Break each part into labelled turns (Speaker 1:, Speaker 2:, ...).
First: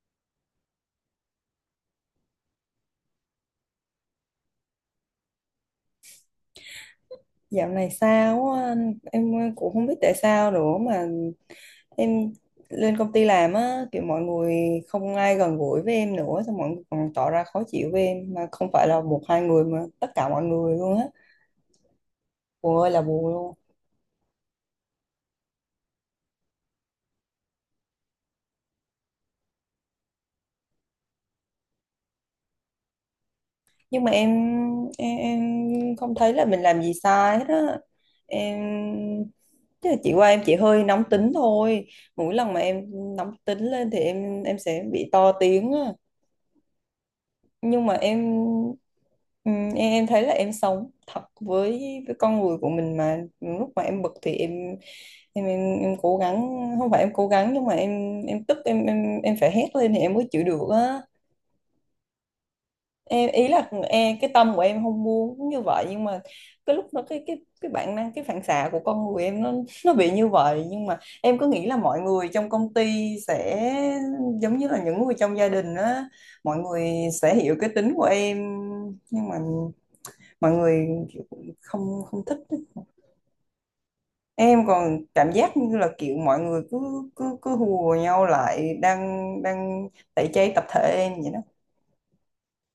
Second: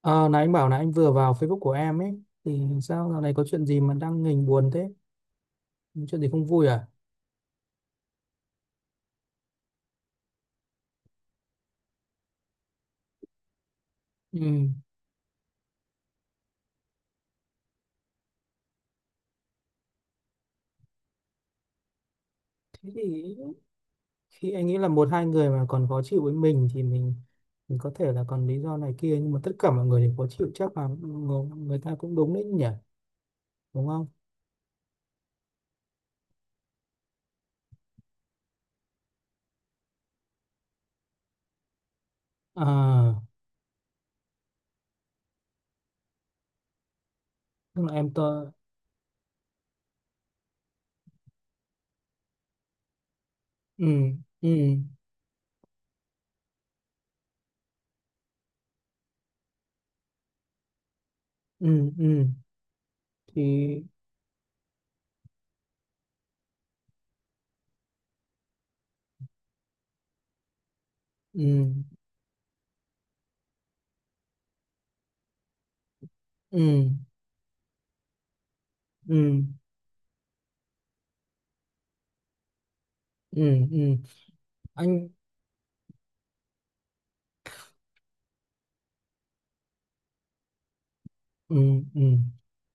Speaker 1: Ờ, nãy anh bảo là anh vừa vào Facebook của em ấy thì sao dạo này có chuyện gì mà đang nghềnh buồn thế? Chuyện gì không vui à?
Speaker 2: Dạo này sao á anh, em cũng không biết tại sao nữa mà em lên công ty làm á, kiểu mọi người
Speaker 1: Ừ.
Speaker 2: không ai gần gũi với em nữa, xong mọi người còn tỏ ra khó chịu với em, mà không phải là một hai người mà tất cả mọi người luôn á, buồn
Speaker 1: Thế
Speaker 2: ơi là buồn
Speaker 1: thì
Speaker 2: luôn.
Speaker 1: khi anh nghĩ là một hai người mà còn khó chịu với mình thì mình có thể là còn lý do này kia, nhưng mà tất cả mọi người đều khó chịu chắc là người ta cũng đúng đấy nhỉ? Đúng
Speaker 2: Nhưng
Speaker 1: không?
Speaker 2: mà em không thấy là mình làm gì sai hết á. Em tức là chị qua em chỉ hơi nóng tính thôi. Mỗi lần mà em
Speaker 1: À,
Speaker 2: nóng tính lên thì em sẽ bị to tiếng.
Speaker 1: tức
Speaker 2: Nhưng
Speaker 1: là
Speaker 2: mà
Speaker 1: em
Speaker 2: em,
Speaker 1: tơ.
Speaker 2: em thấy là em sống thật với con người của mình, mà lúc mà
Speaker 1: Ừ.
Speaker 2: em bực thì
Speaker 1: Ừ.
Speaker 2: em cố gắng, không phải em cố gắng, nhưng mà em tức, em phải hét lên thì em mới chịu được á.
Speaker 1: Ừ. Ừ.
Speaker 2: Em ý là
Speaker 1: Thì.
Speaker 2: em, cái tâm của em không muốn như vậy, nhưng mà cái lúc đó cái bản năng, cái phản xạ của con người em nó bị như vậy. Nhưng mà em
Speaker 1: Ừ.
Speaker 2: cứ nghĩ là mọi người trong công ty sẽ giống như là những người trong gia đình á, mọi
Speaker 1: Ừ.
Speaker 2: người sẽ hiểu cái tính của em. Nhưng mà
Speaker 1: Ừ.
Speaker 2: mọi người kiểu không không thích á.
Speaker 1: Ừ. Ừ.
Speaker 2: Em còn
Speaker 1: Anh.
Speaker 2: cảm giác như là kiểu mọi người cứ cứ cứ hùa nhau lại, đang đang tẩy chay tập thể em vậy đó.
Speaker 1: Ừ, ừ.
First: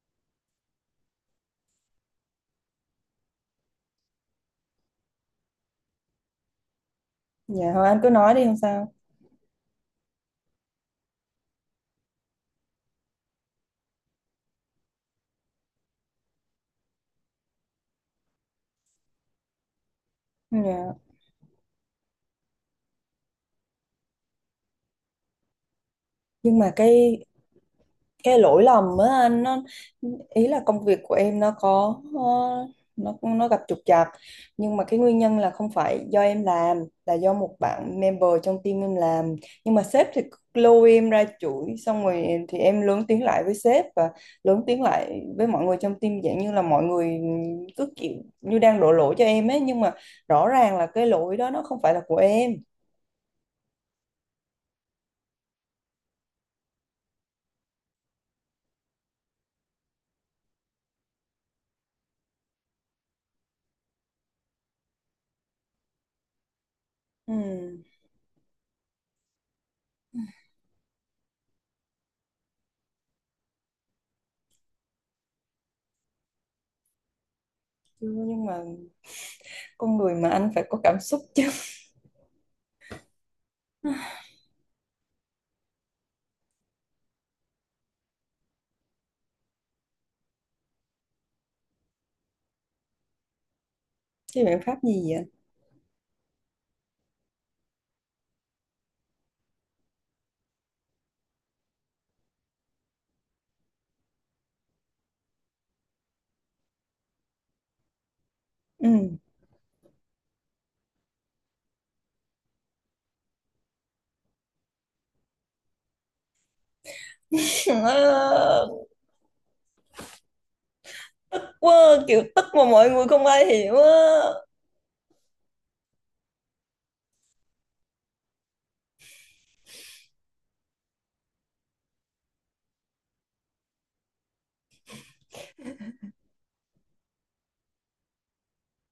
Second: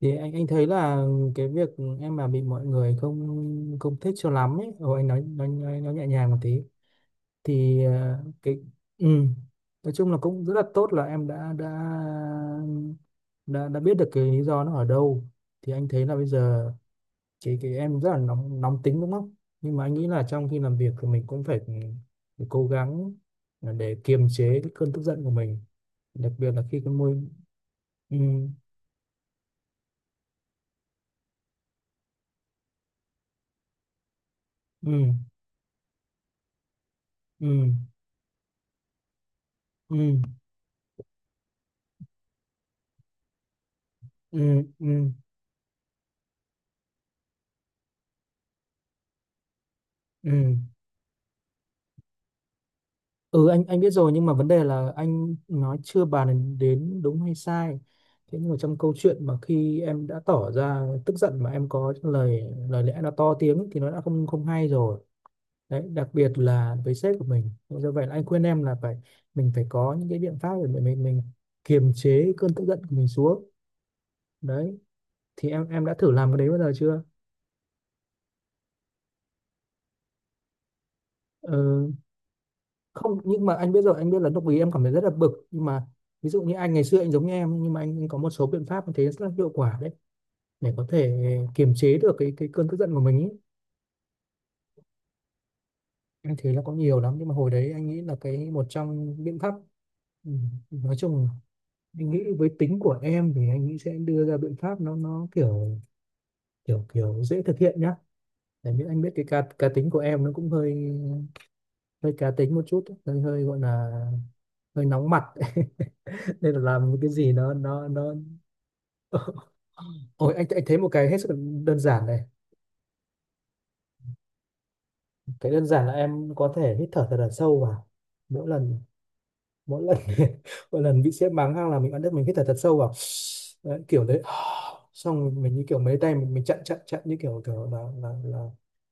Speaker 1: Thì anh thấy là cái việc em mà bị mọi người không không thích cho lắm ấy, rồi anh nói nói nhẹ nhàng một tí
Speaker 2: Dạ
Speaker 1: thì
Speaker 2: thôi anh cứ nói đi không
Speaker 1: cái.
Speaker 2: sao.
Speaker 1: Ừ. Nói chung là cũng rất là tốt là em đã biết được cái lý do nó ở đâu, thì anh thấy là bây giờ cái em rất là nóng nóng tính đúng không? Nhưng mà anh nghĩ là trong khi làm việc
Speaker 2: Dạ,
Speaker 1: thì mình cũng phải cố gắng để kiềm chế cái cơn tức giận của mình, đặc biệt
Speaker 2: nhưng
Speaker 1: là
Speaker 2: mà
Speaker 1: khi cái môi. Ừ,
Speaker 2: cái lỗi lầm á anh, nó ý là công việc của em nó có nó gặp trục trặc, nhưng mà cái
Speaker 1: ừ,
Speaker 2: nguyên nhân là không phải do em làm, là do một
Speaker 1: ừ.
Speaker 2: bạn member trong team em làm. Nhưng mà sếp
Speaker 1: Ừ.
Speaker 2: thì lôi em ra chửi, xong rồi thì em lớn tiếng lại với sếp và
Speaker 1: Ừ.
Speaker 2: lớn tiếng
Speaker 1: Ừ.
Speaker 2: lại với mọi người trong team, dạng như là mọi người cứ kiểu như đang đổ lỗi cho em ấy, nhưng mà rõ
Speaker 1: Ừ.
Speaker 2: ràng là cái lỗi đó nó không phải là của em.
Speaker 1: Ừ. Anh biết rồi, nhưng mà vấn đề là anh nói chưa bàn đến đến đúng hay sai, thế nhưng mà trong câu chuyện mà khi em đã tỏ ra tức giận mà em có lời lời lẽ nó to tiếng thì nó đã không không hay rồi đấy, đặc biệt là với sếp của mình,
Speaker 2: Ừ.
Speaker 1: do vậy là anh khuyên em là phải mình phải có những cái biện pháp để mình kiềm chế cơn tức giận của mình xuống đấy, thì em đã thử làm cái đấy bao giờ chưa?
Speaker 2: Chưa, nhưng mà con người mà anh, phải có cảm xúc chứ.
Speaker 1: Ừ. Không, nhưng mà anh biết rồi, anh biết là lúc ý em cảm thấy rất là bực, nhưng mà ví dụ như anh ngày xưa anh giống như em nhưng mà anh có một số biện pháp anh thấy rất là hiệu quả đấy, để có thể kiềm chế được cái cơn tức giận của mình ý.
Speaker 2: Chứ biện pháp gì vậy?
Speaker 1: Anh thấy là có nhiều lắm nhưng mà hồi đấy anh nghĩ là cái một trong biện pháp, ừ, nói chung anh nghĩ với tính của em thì anh nghĩ sẽ đưa ra biện pháp nó kiểu kiểu kiểu dễ thực hiện nhá, tại vì anh biết
Speaker 2: Ừ.
Speaker 1: cái cá cá tính của em nó cũng hơi, hơi cá tính một chút, hơi hơi gọi là hơi nóng mặt nên là làm cái gì nó nó
Speaker 2: Trời
Speaker 1: nó
Speaker 2: ơi.
Speaker 1: Ôi, anh thấy một cái hết sức là đơn
Speaker 2: Wow,
Speaker 1: giản
Speaker 2: kiểu
Speaker 1: này.
Speaker 2: tức mà mọi người không ai hiểu á.
Speaker 1: Cái đơn giản là em có thể hít thở thật là sâu vào. Mỗi lần mỗi lần mỗi lần bị sếp mắng hay là mình ăn đứt mình hít thở thật sâu vào. Đấy, kiểu đấy. Xong mình như kiểu mấy tay mình chặn chặn chặn như kiểu kiểu là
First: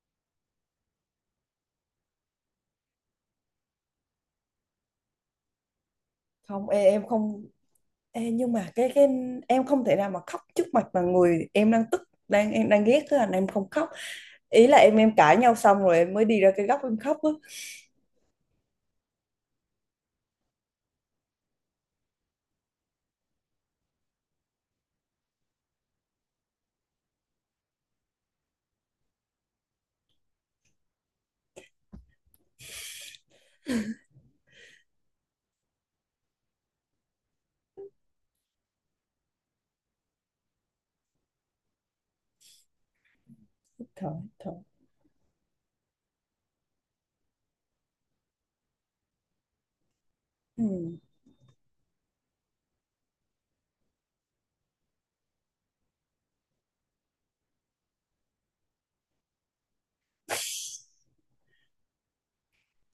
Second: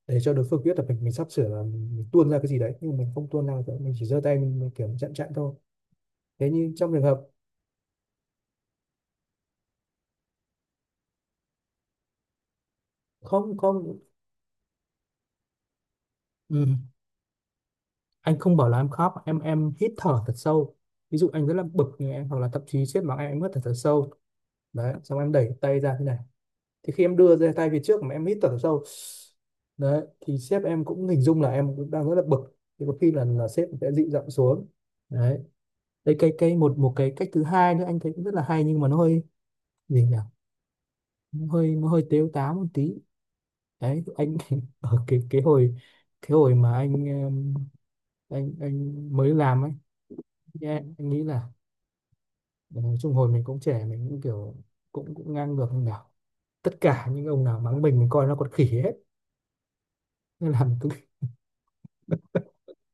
Speaker 1: để cho đối phương biết là mình sắp sửa là mình tuôn ra cái gì đấy, nhưng mình không tuôn ra cái- mình chỉ giơ tay mình kiểu chặn chặn thôi. Thế
Speaker 2: Không
Speaker 1: nhưng
Speaker 2: ê,
Speaker 1: trong trường
Speaker 2: em
Speaker 1: hợp
Speaker 2: không, ê, nhưng mà cái em không thể nào mà khóc trước mặt mà người em đang tức, đang em đang ghét, cái anh em
Speaker 1: không.
Speaker 2: không khóc.
Speaker 1: Không.
Speaker 2: Ý là em cãi nhau xong rồi em mới đi ra cái
Speaker 1: Ừ.
Speaker 2: góc em khóc á.
Speaker 1: Anh không bảo là em khóc, em hít thở thật sâu. Ví dụ anh rất là bực thì em hoặc là thậm chí sếp mắng em hít thở thật sâu đấy, xong em đẩy tay ra thế này, thì khi em đưa ra tay về trước mà em hít thở sâu đấy thì sếp em cũng hình dung là em cũng đang rất là bực, thì có khi là sếp sẽ dịu giọng xuống đấy. Đây cái một một cái cách thứ hai nữa anh thấy cũng rất là hay, nhưng mà nó hơi, gì nhỉ, nó hơi tếu táo một tí đấy,
Speaker 2: Thôi,
Speaker 1: anh
Speaker 2: thôi.
Speaker 1: ở cái hồi, cái hồi mà anh em, anh mới làm ấy anh nghĩ là, nói chung hồi mình cũng trẻ, mình cũng kiểu cũng cũng ngang ngược như nào, tất cả những ông nào mắng mình coi nó còn khỉ hết, nó làm tôi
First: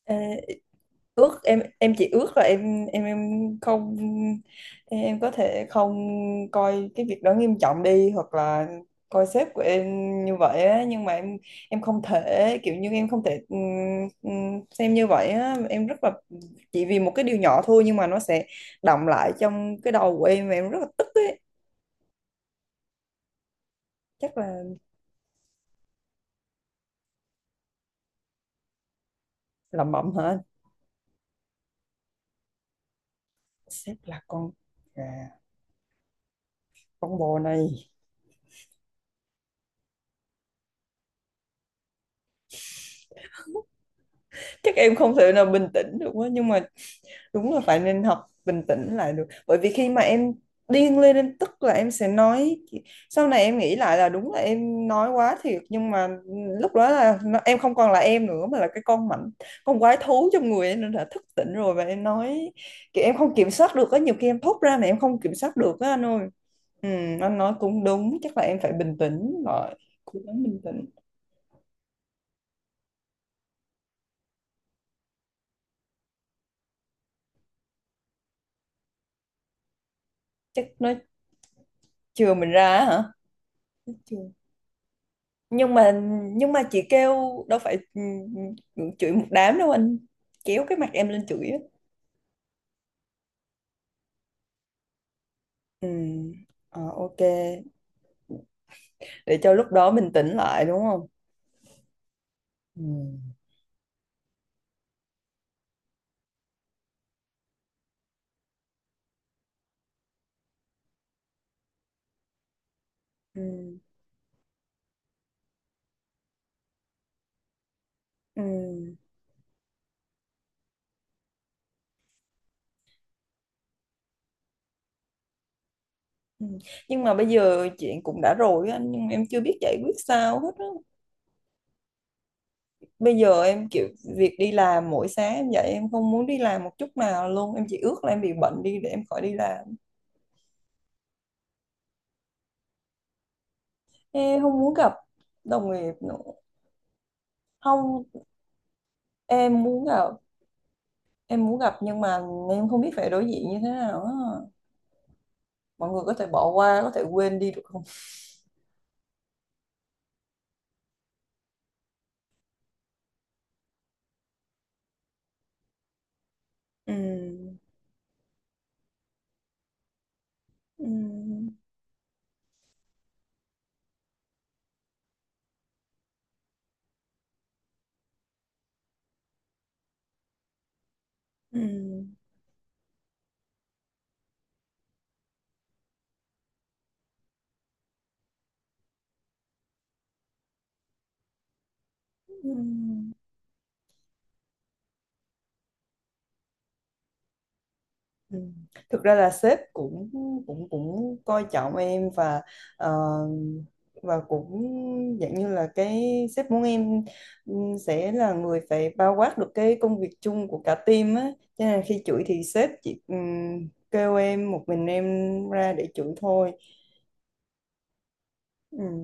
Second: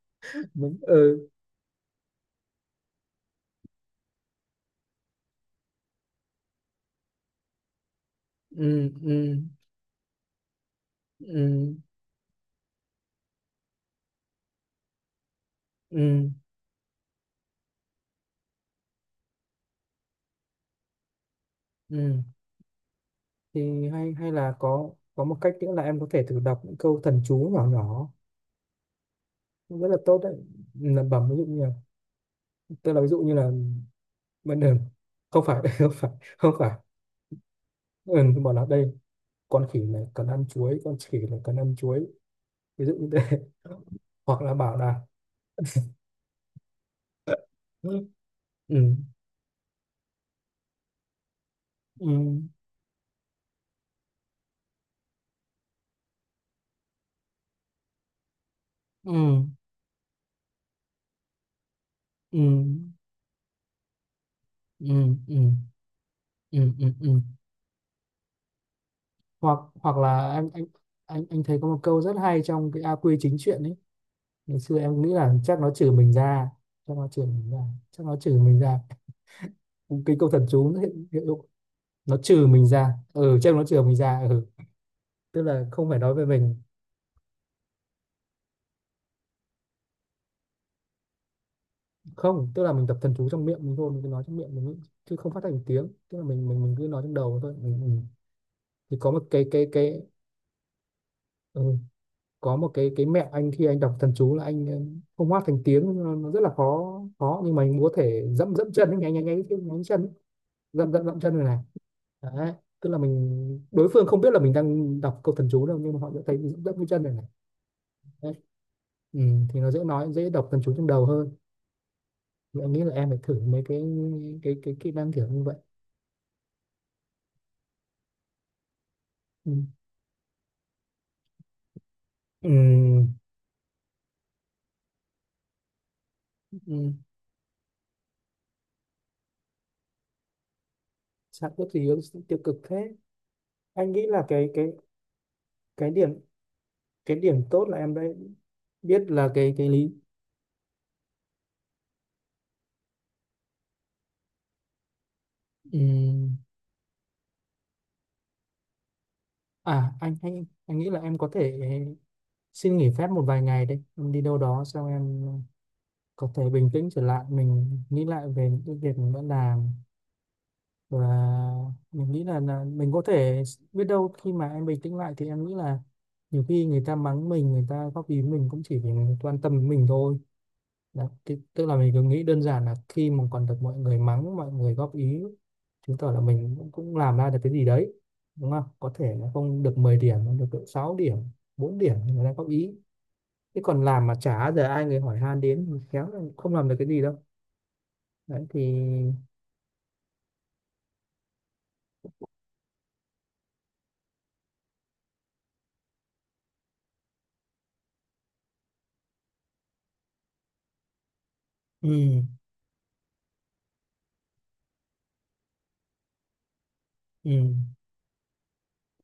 Speaker 2: Ừ.
Speaker 1: mình. Ừ.
Speaker 2: Ước, em chỉ ước là không, em có thể không coi cái việc đó nghiêm trọng đi, hoặc là
Speaker 1: Ừ.
Speaker 2: coi
Speaker 1: Ừ.
Speaker 2: sếp của em như vậy á. Nhưng mà em
Speaker 1: Ừ.
Speaker 2: em không thể, kiểu như em không thể, xem như vậy á. Em rất là,
Speaker 1: Ừ.
Speaker 2: chỉ vì một cái điều nhỏ thôi nhưng mà nó sẽ đọng lại trong cái đầu của em và em rất là tức ấy.
Speaker 1: Ừ. Thì hay hay
Speaker 2: Chắc
Speaker 1: là
Speaker 2: là
Speaker 1: có một cách nữa là em có thể thử đọc những câu thần chú nhỏ nhỏ, cũng rất
Speaker 2: làm
Speaker 1: là
Speaker 2: bẩm
Speaker 1: tốt đấy,
Speaker 2: hả?
Speaker 1: lẩm bẩm ví dụ như là, tức là ví dụ như là
Speaker 2: Sếp là con
Speaker 1: bên đường,
Speaker 2: gà,
Speaker 1: không phải không phải, không phải.
Speaker 2: con bò này.
Speaker 1: Ừ, bảo là đây, con khỉ này cần ăn chuối, con khỉ này cần ăn chuối, ví dụ như thế hoặc là
Speaker 2: Chắc
Speaker 1: bảo là.
Speaker 2: em không thể nào bình tĩnh được quá nhưng mà đúng là phải
Speaker 1: Ừ.
Speaker 2: nên học bình
Speaker 1: Ừ.
Speaker 2: tĩnh lại được, bởi vì khi mà em điên lên em tức là em sẽ
Speaker 1: Ừ.
Speaker 2: nói. Sau này em nghĩ lại là đúng là em nói quá thiệt, nhưng mà lúc đó là nó, em không còn là em nữa, mà là cái con mảnh,
Speaker 1: Ừ.
Speaker 2: con quái thú trong người em đã thức tỉnh rồi và em
Speaker 1: Ừ.
Speaker 2: nói kiểu em không kiểm soát được á. Nhiều khi em thốt ra mà
Speaker 1: Ừ.
Speaker 2: em
Speaker 1: Ừ.
Speaker 2: không
Speaker 1: Ừ.
Speaker 2: kiểm soát được á anh ơi.
Speaker 1: Ừ. Ừ.
Speaker 2: Ừ,
Speaker 1: Ừ, ừ.
Speaker 2: anh nói cũng đúng, chắc là em phải bình tĩnh
Speaker 1: hoặc
Speaker 2: rồi,
Speaker 1: hoặc
Speaker 2: cố
Speaker 1: là
Speaker 2: gắng bình
Speaker 1: anh
Speaker 2: tĩnh.
Speaker 1: anh thấy có một câu rất hay trong cái A Quy chính truyện ấy, ngày xưa em nghĩ là chắc nó trừ mình ra, chắc nó trừ mình ra, chắc nó trừ mình ra, cái câu thần
Speaker 2: Chắc
Speaker 1: chú nó
Speaker 2: nó
Speaker 1: hiện, hiện dụng, nó
Speaker 2: chừa
Speaker 1: trừ
Speaker 2: mình
Speaker 1: mình
Speaker 2: ra á
Speaker 1: ra
Speaker 2: hả?
Speaker 1: ừ, chắc nó trừ
Speaker 2: Nó
Speaker 1: mình
Speaker 2: chừa,
Speaker 1: ra ừ, tức là
Speaker 2: nhưng
Speaker 1: không
Speaker 2: mà,
Speaker 1: phải nói về
Speaker 2: nhưng
Speaker 1: mình.
Speaker 2: mà chị kêu đâu phải, ừ, ừ, chửi một đám đâu anh, kéo cái mặt em lên chửi á.
Speaker 1: Không, tức là mình tập thần chú trong miệng mình thôi, mình cứ nói trong miệng mình nghĩ, chứ không phát thành tiếng,
Speaker 2: Ừ.
Speaker 1: tức là mình cứ
Speaker 2: Ờ,
Speaker 1: nói trong
Speaker 2: ok.
Speaker 1: đầu thôi mình. Ừ. Thì có một
Speaker 2: Để
Speaker 1: cái
Speaker 2: cho
Speaker 1: cái
Speaker 2: lúc đó
Speaker 1: cái.
Speaker 2: mình tỉnh lại đúng không?
Speaker 1: Ừ, có một
Speaker 2: Ừ.
Speaker 1: cái mẹo anh khi anh đọc thần chú là anh, không hát thành tiếng nó rất là khó khó, nhưng mà anh có thể dẫm dẫm chân ấy, nháy nháy chân ấy, dẫm dẫm dẫm chân này này đấy, tức là mình
Speaker 2: Ừ.
Speaker 1: đối phương không biết là mình đang đọc câu thần chú đâu, nhưng mà họ sẽ thấy mình dẫm dẫm cái chân này này đấy.
Speaker 2: Ừ.
Speaker 1: Ừ, thì nó dễ nói dễ đọc thần chú trong đầu hơn, thì anh nghĩ là em phải thử mấy cái kỹ năng kiểu như vậy.
Speaker 2: Ừ. Nhưng mà bây giờ chuyện cũng đã rồi á anh, nhưng mà em chưa
Speaker 1: Ừ.
Speaker 2: biết giải quyết sao hết á.
Speaker 1: Ừ.
Speaker 2: Bây giờ em kiểu, việc đi làm mỗi sáng em dậy em không muốn đi làm một
Speaker 1: Ừ.
Speaker 2: chút nào luôn, em chỉ ước là em bị bệnh đi để em khỏi đi làm.
Speaker 1: Sao có gì tiêu cực thế, anh nghĩ là
Speaker 2: Em
Speaker 1: cái
Speaker 2: không
Speaker 1: cái
Speaker 2: muốn gặp đồng
Speaker 1: cái
Speaker 2: nghiệp
Speaker 1: điểm,
Speaker 2: nữa.
Speaker 1: cái điểm tốt là em đã
Speaker 2: Không,
Speaker 1: biết là cái
Speaker 2: em
Speaker 1: cái
Speaker 2: muốn
Speaker 1: lý.
Speaker 2: gặp, nhưng mà em không biết phải đối diện như thế nào á. Mọi người có thể
Speaker 1: Ừm,
Speaker 2: bỏ qua, có thể quên đi được không?
Speaker 1: À anh nghĩ là em có thể xin nghỉ phép một vài ngày đấy, em đi đâu đó xong em có thể bình tĩnh
Speaker 2: Ừ.
Speaker 1: trở lại, mình nghĩ lại về những cái việc mình đã làm và
Speaker 2: Ừ.
Speaker 1: mình nghĩ là mình có thể, biết đâu khi mà em bình tĩnh lại thì em nghĩ là nhiều khi người ta mắng mình, người ta góp ý mình cũng chỉ vì người ta quan tâm đến mình thôi. Đó, thì,
Speaker 2: Ừ.
Speaker 1: tức là mình cứ nghĩ đơn giản là khi mà còn được mọi người mắng, mọi người góp ý, chứng tỏ là mình cũng làm ra được cái gì đấy, đúng không? Có thể là không được 10 điểm, nó được độ 6 điểm, 4 điểm người ta góp ý.
Speaker 2: Ừ.
Speaker 1: Thế còn làm mà chả giờ ai người hỏi han đến thì khéo là không làm được cái gì đâu.
Speaker 2: Ừ.
Speaker 1: Đấy thì.
Speaker 2: Thực ra là sếp cũng cũng cũng coi trọng em, và ờ, và cũng dạng như là cái, sếp muốn em, ừ, sẽ là người phải bao quát được cái công việc chung của cả team á, cho nên là khi
Speaker 1: Ừ.
Speaker 2: chửi thì sếp chỉ, ừ, kêu em một mình em ra để chửi thôi.
Speaker 1: Ừ.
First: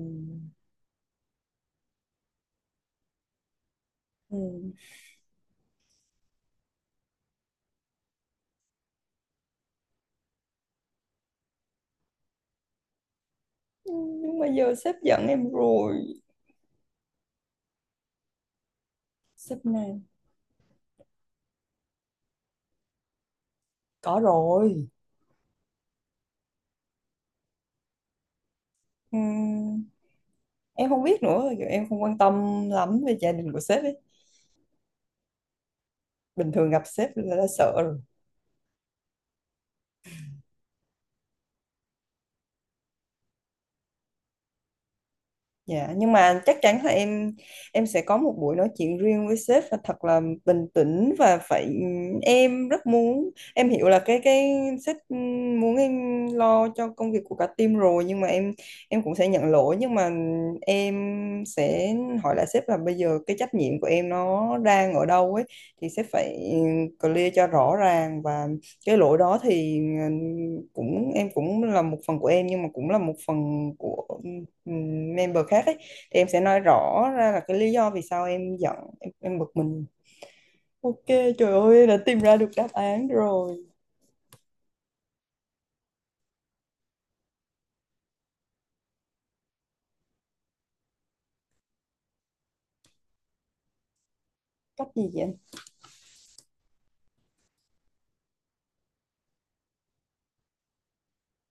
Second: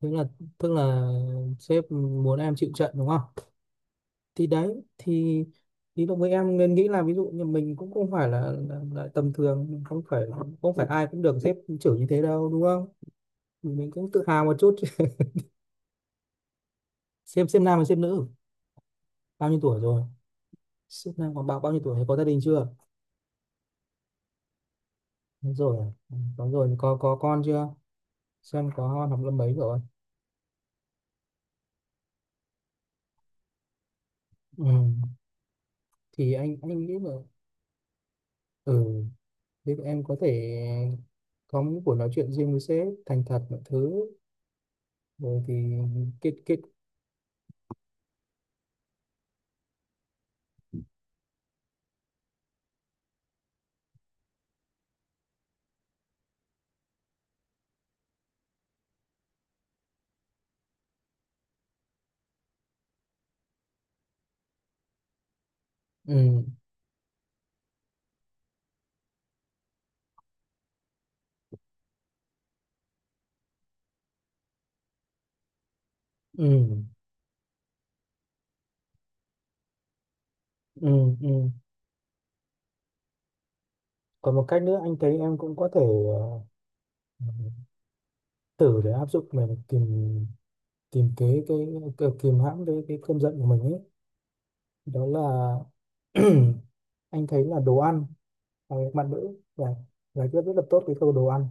Speaker 1: tức là tức là sếp muốn em chịu trận đúng không?
Speaker 2: Ừ.
Speaker 1: Thì đấy thì đồng với em nên nghĩ là ví dụ như mình cũng không phải là tầm thường, không phải không phải ai cũng được sếp chửi như thế đâu đúng không? Thì mình
Speaker 2: Ừ,
Speaker 1: cũng tự
Speaker 2: nhưng
Speaker 1: hào
Speaker 2: mà
Speaker 1: một chút
Speaker 2: giờ sếp
Speaker 1: chứ.
Speaker 2: giận em rồi.
Speaker 1: Xem nam và xem nữ bao nhiêu
Speaker 2: Sếp
Speaker 1: tuổi
Speaker 2: này
Speaker 1: rồi, sếp nam còn bao bao nhiêu tuổi, có gia đình chưa?
Speaker 2: có rồi.
Speaker 1: Đúng rồi. Ừ, đúng rồi, có con chưa, xem có con
Speaker 2: Ừ,
Speaker 1: học lớp mấy rồi.
Speaker 2: em không biết nữa, giờ em không quan tâm lắm về gia đình của sếp ấy.
Speaker 1: Ừ. Thì
Speaker 2: Bình
Speaker 1: anh
Speaker 2: thường gặp
Speaker 1: anh nghĩ là.
Speaker 2: sếp là đã sợ rồi.
Speaker 1: Ừ. Thế thì em có thể có những buổi nói chuyện riêng với sếp, thành thật mọi thứ rồi thì
Speaker 2: Dạ, nhưng
Speaker 1: kết
Speaker 2: mà
Speaker 1: kết
Speaker 2: chắc chắn là em sẽ có một buổi nói chuyện riêng với sếp và thật là bình tĩnh và phải, em rất muốn, em hiểu là cái sếp muốn em lo cho công việc của cả team rồi, nhưng mà em cũng sẽ nhận lỗi, nhưng mà em sẽ hỏi lại sếp là bây giờ cái trách nhiệm của em nó đang ở đâu ấy, thì sếp
Speaker 1: Ừ.
Speaker 2: phải clear cho rõ ràng. Và cái lỗi đó thì, ờ, cũng em cũng là một phần của em, nhưng mà cũng là một phần của, member khác ấy. Thì em sẽ nói
Speaker 1: Ừ.
Speaker 2: rõ ra là cái lý do vì sao em giận, em bực mình. Ok.
Speaker 1: Ừ, ừ.
Speaker 2: Trời ơi, đã tìm ra được đáp án rồi.
Speaker 1: Còn một cách nữa anh thấy em cũng có thể thử để áp dụng để tìm tìm cái kìm hãm cái cơn giận của mình ấy,
Speaker 2: Cách
Speaker 1: đó
Speaker 2: gì
Speaker 1: là
Speaker 2: vậy anh?
Speaker 1: anh thấy là đồ ăn và bạn nữ và giải quyết rất là tốt cái câu đồ ăn,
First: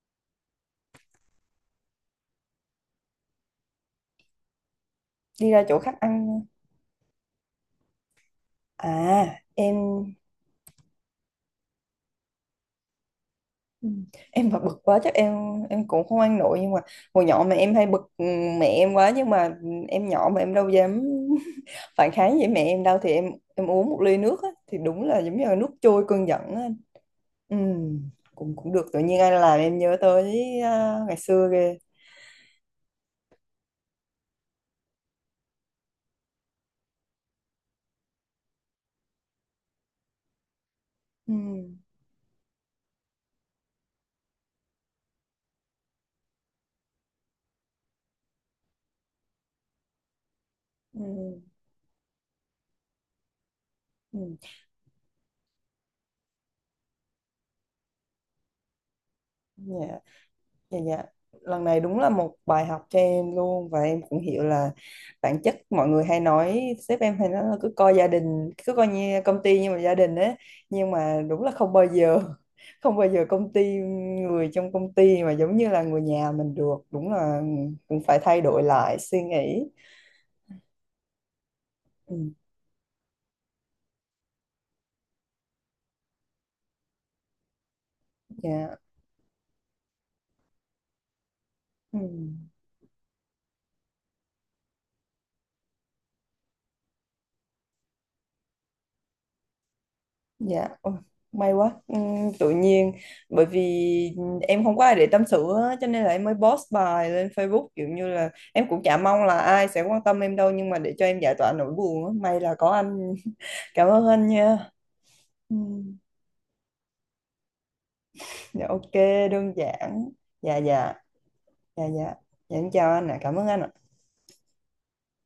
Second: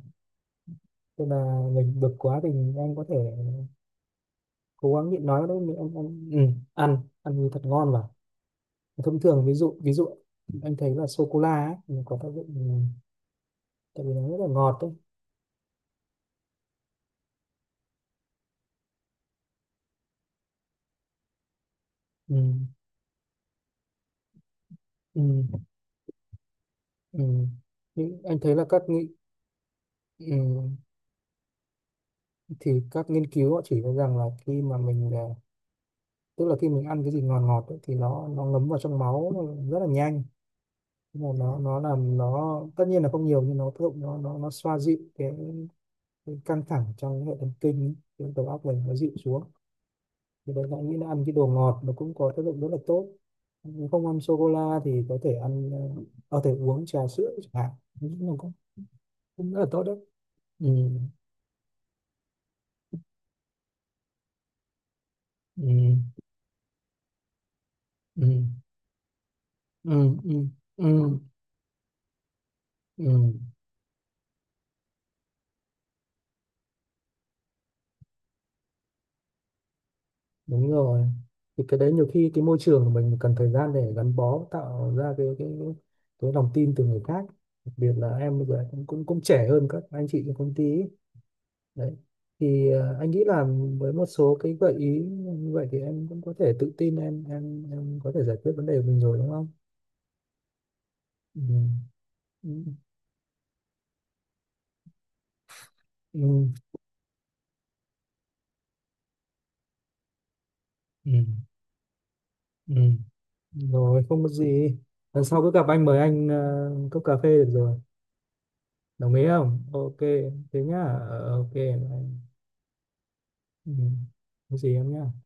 Speaker 1: tức là mình bực quá thì anh có thể cố gắng nhịn nói
Speaker 2: Đi
Speaker 1: đấy,
Speaker 2: ra
Speaker 1: mình
Speaker 2: chỗ
Speaker 1: ăn
Speaker 2: khách
Speaker 1: ăn,
Speaker 2: ăn.
Speaker 1: ừ, ăn ăn thật ngon vào,
Speaker 2: À
Speaker 1: thông thường ví dụ ví dụ anh thấy là sô cô la ấy nó có tác dụng, ừ, tại vì nó rất là
Speaker 2: em mà
Speaker 1: ngọt
Speaker 2: bực
Speaker 1: đấy,
Speaker 2: quá chắc em cũng không ăn nổi, nhưng mà hồi nhỏ mà em hay bực mẹ em quá, nhưng mà em nhỏ mà em đâu dám phản
Speaker 1: ừ,
Speaker 2: kháng với mẹ em đâu, thì em uống một ly nước á, thì đúng là giống như là
Speaker 1: ừ.
Speaker 2: nước trôi cơn giận á.
Speaker 1: Ừ.
Speaker 2: Ừ,
Speaker 1: Nhưng anh thấy
Speaker 2: cũng
Speaker 1: là
Speaker 2: cũng
Speaker 1: các
Speaker 2: được, tự
Speaker 1: nghị.
Speaker 2: nhiên anh làm em nhớ tới
Speaker 1: Ừ.
Speaker 2: à, ngày xưa ghê.
Speaker 1: Thì các nghiên cứu họ chỉ ra rằng là khi mà mình, à, tức là khi mình ăn cái gì ngọt ngọt ấy, thì nó ngấm vào trong máu rất là nhanh. Mà
Speaker 2: Ừ,
Speaker 1: nó làm nó tất nhiên là không nhiều, nhưng nó tác dụng nó xoa dịu cái căng thẳng trong hệ thần kinh, cái đầu óc mình nó dịu xuống, thì đấy là anh nghĩ
Speaker 2: ừ,
Speaker 1: là ăn cái đồ ngọt nó cũng có tác dụng rất là tốt. Nếu không ăn sô cô
Speaker 2: ừ.
Speaker 1: la thì có thể ăn có thể uống trà sữa chẳng hạn, nó cũng cũng rất là
Speaker 2: Dạ,
Speaker 1: tốt đấy. Ừ.
Speaker 2: dạ, dạ. Lần này đúng là một bài học cho em luôn, và em cũng hiểu là bản chất mọi
Speaker 1: Ừ.
Speaker 2: người hay nói, sếp em hay nói là cứ coi gia
Speaker 1: Ừ.
Speaker 2: đình, cứ coi như công ty như một
Speaker 1: Ừ.
Speaker 2: gia đình ấy,
Speaker 1: Ừ.
Speaker 2: nhưng
Speaker 1: Ừ.
Speaker 2: mà đúng là không bao giờ, không
Speaker 1: Ừ.
Speaker 2: bao giờ công ty, người trong công ty mà giống như là người nhà mình được. Đúng là cũng phải thay đổi lại suy nghĩ.
Speaker 1: Đúng rồi, thì cái đấy nhiều khi
Speaker 2: Ừ,
Speaker 1: cái môi trường của mình cần thời gian để gắn bó tạo ra cái cái lòng tin từ người khác, đặc biệt là em bây giờ
Speaker 2: dạ,
Speaker 1: cũng cũng, cũng trẻ hơn các anh chị trong công ty ấy. Đấy,
Speaker 2: ừ.
Speaker 1: thì anh nghĩ là với một số cái gợi ý như vậy thì em cũng có thể tự tin em có thể giải quyết vấn đề của mình rồi đúng không?
Speaker 2: Dạ, ôi,
Speaker 1: Ừ.
Speaker 2: may quá. Tự
Speaker 1: Ừ.
Speaker 2: nhiên, bởi vì em không có ai để tâm sự á, cho nên là
Speaker 1: Ừ.
Speaker 2: em mới post bài lên Facebook, kiểu như là em cũng chả mong là ai sẽ quan tâm em đâu, nhưng mà để cho
Speaker 1: Ừ,
Speaker 2: em giải tỏa nỗi buồn á, may là có
Speaker 1: ừ.
Speaker 2: anh. Cảm
Speaker 1: Rồi
Speaker 2: ơn
Speaker 1: không
Speaker 2: anh
Speaker 1: có
Speaker 2: nha.
Speaker 1: gì, lần sau cứ gặp anh,
Speaker 2: Ừm,
Speaker 1: mời anh cốc cà phê được rồi,
Speaker 2: Dạ ok,
Speaker 1: đồng ý
Speaker 2: đơn
Speaker 1: không? Ok,
Speaker 2: giản, dạ
Speaker 1: thế nhá.
Speaker 2: dạ,
Speaker 1: Ờ, ok.
Speaker 2: dạ dạ, dạ em chào anh ạ, cảm ơn anh
Speaker 1: Ừ.
Speaker 2: ạ.
Speaker 1: Có gì em nhá.